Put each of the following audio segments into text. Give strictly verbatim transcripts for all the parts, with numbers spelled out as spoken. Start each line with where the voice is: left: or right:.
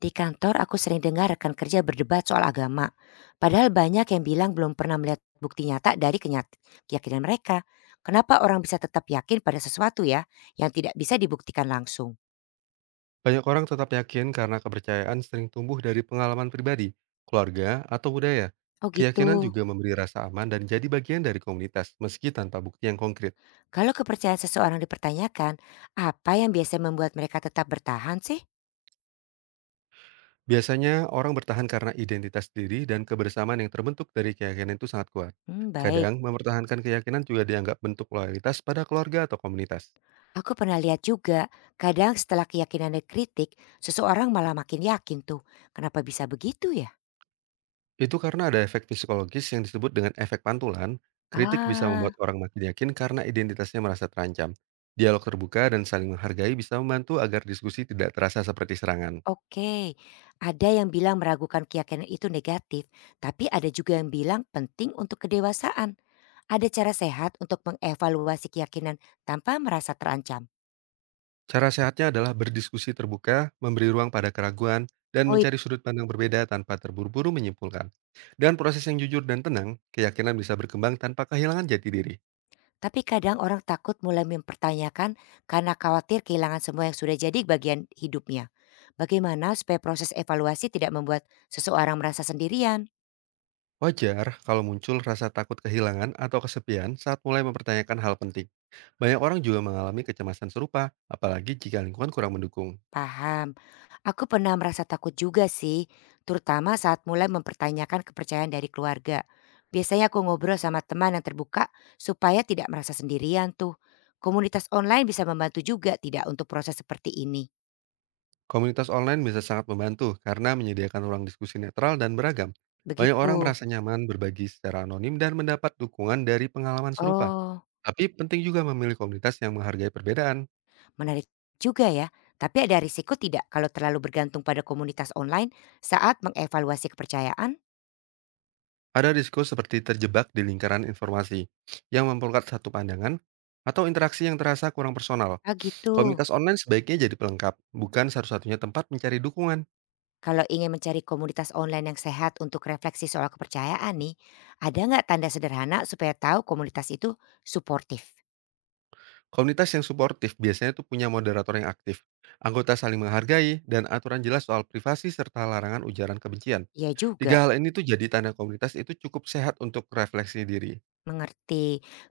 left: Di kantor aku sering dengar rekan kerja berdebat soal agama. Padahal banyak yang bilang belum pernah melihat bukti nyata dari kenyat- keyakinan mereka. Kenapa orang bisa tetap yakin pada sesuatu ya yang tidak bisa dibuktikan langsung?
right: Banyak orang tetap yakin karena kepercayaan sering tumbuh dari pengalaman pribadi, keluarga, atau budaya.
left: Oh
right: Keyakinan
left: gitu.
right: juga memberi rasa aman dan jadi bagian dari komunitas, meski tanpa bukti yang konkret.
left: Kalau kepercayaan seseorang dipertanyakan, apa yang biasa membuat mereka tetap bertahan sih?
right: Biasanya, orang bertahan karena identitas diri dan kebersamaan yang terbentuk dari keyakinan itu sangat kuat.
left: Hmm, baik.
right: Kadang, mempertahankan keyakinan juga dianggap bentuk loyalitas pada keluarga atau komunitas.
left: Aku pernah lihat juga, kadang setelah keyakinan dikritik, seseorang malah makin yakin tuh. Kenapa bisa begitu ya?
right: Itu karena ada efek psikologis yang disebut dengan efek pantulan, kritik bisa
left: Ah.
right: membuat orang makin yakin karena identitasnya merasa terancam. Dialog terbuka dan saling menghargai bisa membantu agar diskusi tidak terasa seperti serangan.
left: Oke, ada yang bilang meragukan keyakinan itu negatif, tapi ada juga yang bilang penting untuk kedewasaan. Ada cara sehat untuk mengevaluasi keyakinan tanpa merasa terancam.
right: Cara sehatnya adalah berdiskusi terbuka, memberi ruang pada keraguan, dan
left: Oh iya,
right: mencari sudut pandang berbeda tanpa terburu-buru menyimpulkan. Dan proses yang jujur dan tenang, keyakinan bisa berkembang tanpa kehilangan jati diri.
left: tapi kadang orang takut mulai mempertanyakan karena khawatir kehilangan semua yang sudah jadi bagian hidupnya. Bagaimana supaya proses evaluasi tidak membuat seseorang merasa sendirian?
right: Wajar kalau muncul rasa takut kehilangan atau kesepian saat mulai mempertanyakan hal penting. Banyak orang juga mengalami kecemasan serupa, apalagi jika lingkungan kurang mendukung.
left: Paham. Aku pernah merasa takut juga sih, terutama saat mulai mempertanyakan kepercayaan dari keluarga. Biasanya aku ngobrol sama teman yang terbuka supaya tidak merasa sendirian tuh. Komunitas online bisa membantu juga tidak untuk proses seperti ini.
right: Komunitas online bisa sangat membantu karena menyediakan ruang diskusi netral dan beragam. Banyak
left: Begitu.
right: orang merasa nyaman berbagi secara anonim dan mendapat dukungan dari pengalaman serupa.
left: Oh,
right: Tapi penting juga memilih komunitas yang menghargai perbedaan.
left: menarik juga ya. Tapi ada risiko tidak kalau terlalu bergantung pada komunitas online saat mengevaluasi kepercayaan?
right: Ada risiko seperti terjebak di lingkaran informasi yang memperkuat satu pandangan atau interaksi yang terasa kurang personal.
left: Ah gitu.
right: Komunitas online sebaiknya jadi pelengkap, bukan satu-satunya tempat mencari dukungan.
left: Kalau ingin mencari komunitas online yang sehat untuk refleksi soal kepercayaan nih, ada nggak tanda sederhana supaya tahu komunitas itu suportif?
right: Komunitas yang suportif biasanya tuh punya moderator yang aktif, anggota saling menghargai, dan aturan jelas soal privasi serta larangan ujaran kebencian.
left: Ya juga,
right: Tiga hal ini tuh jadi tanda komunitas itu cukup sehat untuk refleksi diri.
left: mengerti.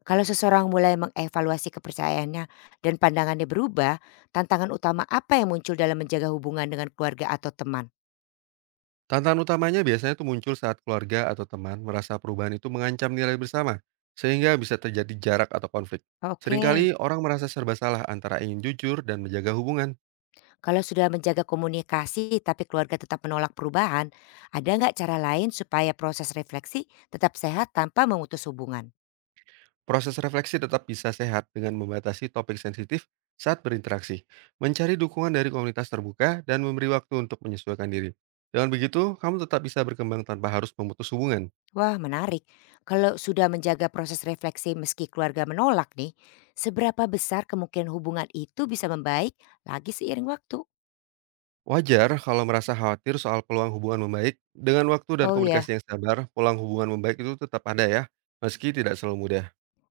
left: Kalau seseorang mulai mengevaluasi kepercayaannya dan pandangannya berubah, tantangan utama apa yang muncul dalam menjaga hubungan dengan keluarga atau teman?
right: Tantangan utamanya biasanya tuh muncul saat keluarga atau teman merasa perubahan itu mengancam nilai bersama, sehingga bisa terjadi jarak atau konflik.
left: Oke,
right: Seringkali orang merasa serba salah antara ingin jujur dan menjaga hubungan.
left: kalau sudah menjaga komunikasi tapi keluarga tetap menolak perubahan, ada nggak cara lain supaya proses refleksi tetap sehat tanpa memutus hubungan?
right: Proses refleksi tetap bisa sehat dengan membatasi topik sensitif saat berinteraksi, mencari dukungan dari komunitas terbuka, dan memberi waktu untuk menyesuaikan diri. Dengan begitu, kamu tetap bisa berkembang tanpa harus memutus hubungan.
left: Wah, menarik. Kalau sudah menjaga proses refleksi meski keluarga menolak nih, seberapa besar kemungkinan hubungan itu bisa membaik lagi seiring waktu?
right: Wajar kalau merasa khawatir soal peluang hubungan membaik. Dengan waktu dan
left: Oh ya,
right: komunikasi yang sabar, peluang hubungan membaik itu tetap ada ya, meski tidak selalu mudah.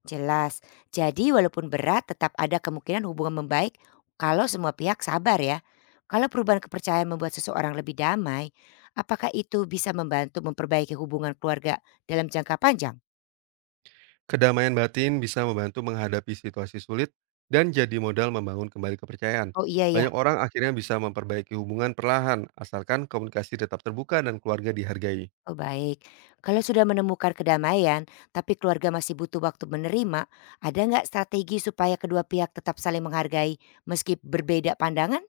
left: jelas. Jadi walaupun berat tetap ada kemungkinan hubungan membaik kalau semua pihak sabar ya. Kalau perubahan kepercayaan membuat seseorang lebih damai, apakah itu bisa membantu memperbaiki hubungan keluarga dalam jangka panjang?
right: Kedamaian batin bisa membantu menghadapi situasi sulit dan jadi modal membangun kembali kepercayaan.
left: Oh iya ya.
right: Banyak orang akhirnya bisa memperbaiki hubungan perlahan, asalkan komunikasi tetap terbuka dan keluarga dihargai.
left: Oh baik, kalau sudah menemukan kedamaian tapi keluarga masih butuh waktu menerima, ada nggak strategi supaya kedua pihak tetap saling menghargai meski berbeda pandangan?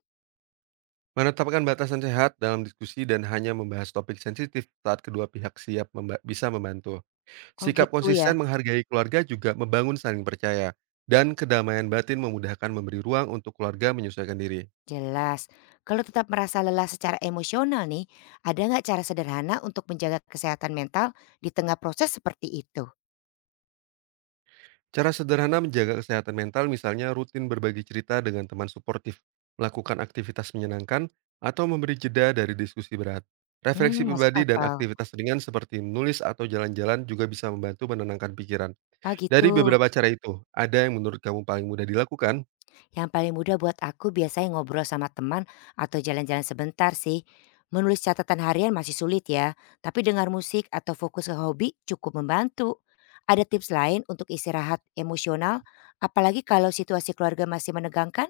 right: Menetapkan batasan sehat dalam diskusi dan hanya membahas topik sensitif saat kedua pihak siap memba- bisa membantu.
left: Oh
right: Sikap
left: gitu ya,
right: konsisten menghargai keluarga juga membangun saling percaya, dan kedamaian batin memudahkan memberi ruang untuk keluarga menyesuaikan diri.
left: jelas. Kalau tetap merasa lelah secara emosional nih, ada nggak cara sederhana untuk menjaga kesehatan mental di tengah proses seperti itu?
right: Cara sederhana menjaga kesehatan mental misalnya rutin berbagi cerita dengan teman suportif, melakukan aktivitas menyenangkan, atau memberi jeda dari diskusi berat. Refleksi
left: Hmm, masuk
right: pribadi dan
left: akal.
right: aktivitas ringan seperti menulis atau jalan-jalan juga bisa membantu menenangkan pikiran.
left: Ah
right: Dari
left: gitu.
right: beberapa cara itu, ada yang menurut kamu paling mudah dilakukan?
left: Yang paling mudah buat aku biasanya ngobrol sama teman atau jalan-jalan sebentar sih. Menulis catatan harian masih sulit ya, tapi dengar musik atau fokus ke hobi cukup membantu. Ada tips lain untuk istirahat emosional, apalagi kalau situasi keluarga masih menegangkan?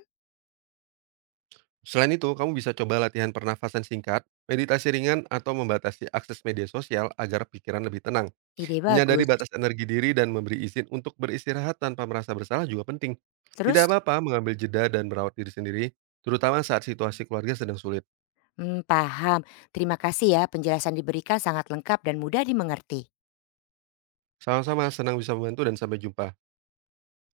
right: Selain itu, kamu bisa coba latihan pernafasan singkat, meditasi ringan, atau membatasi akses media sosial agar pikiran lebih tenang.
left: Ide
right: Menyadari
left: bagus.
right: batas energi diri dan memberi izin untuk beristirahat tanpa merasa bersalah juga penting. Tidak
left: Terus?
right: apa-apa mengambil jeda dan merawat diri sendiri, terutama saat situasi keluarga sedang sulit.
left: Hmm, paham. Terima kasih ya, penjelasan diberikan sangat lengkap dan mudah dimengerti.
right: Sama-sama, senang bisa membantu dan sampai jumpa.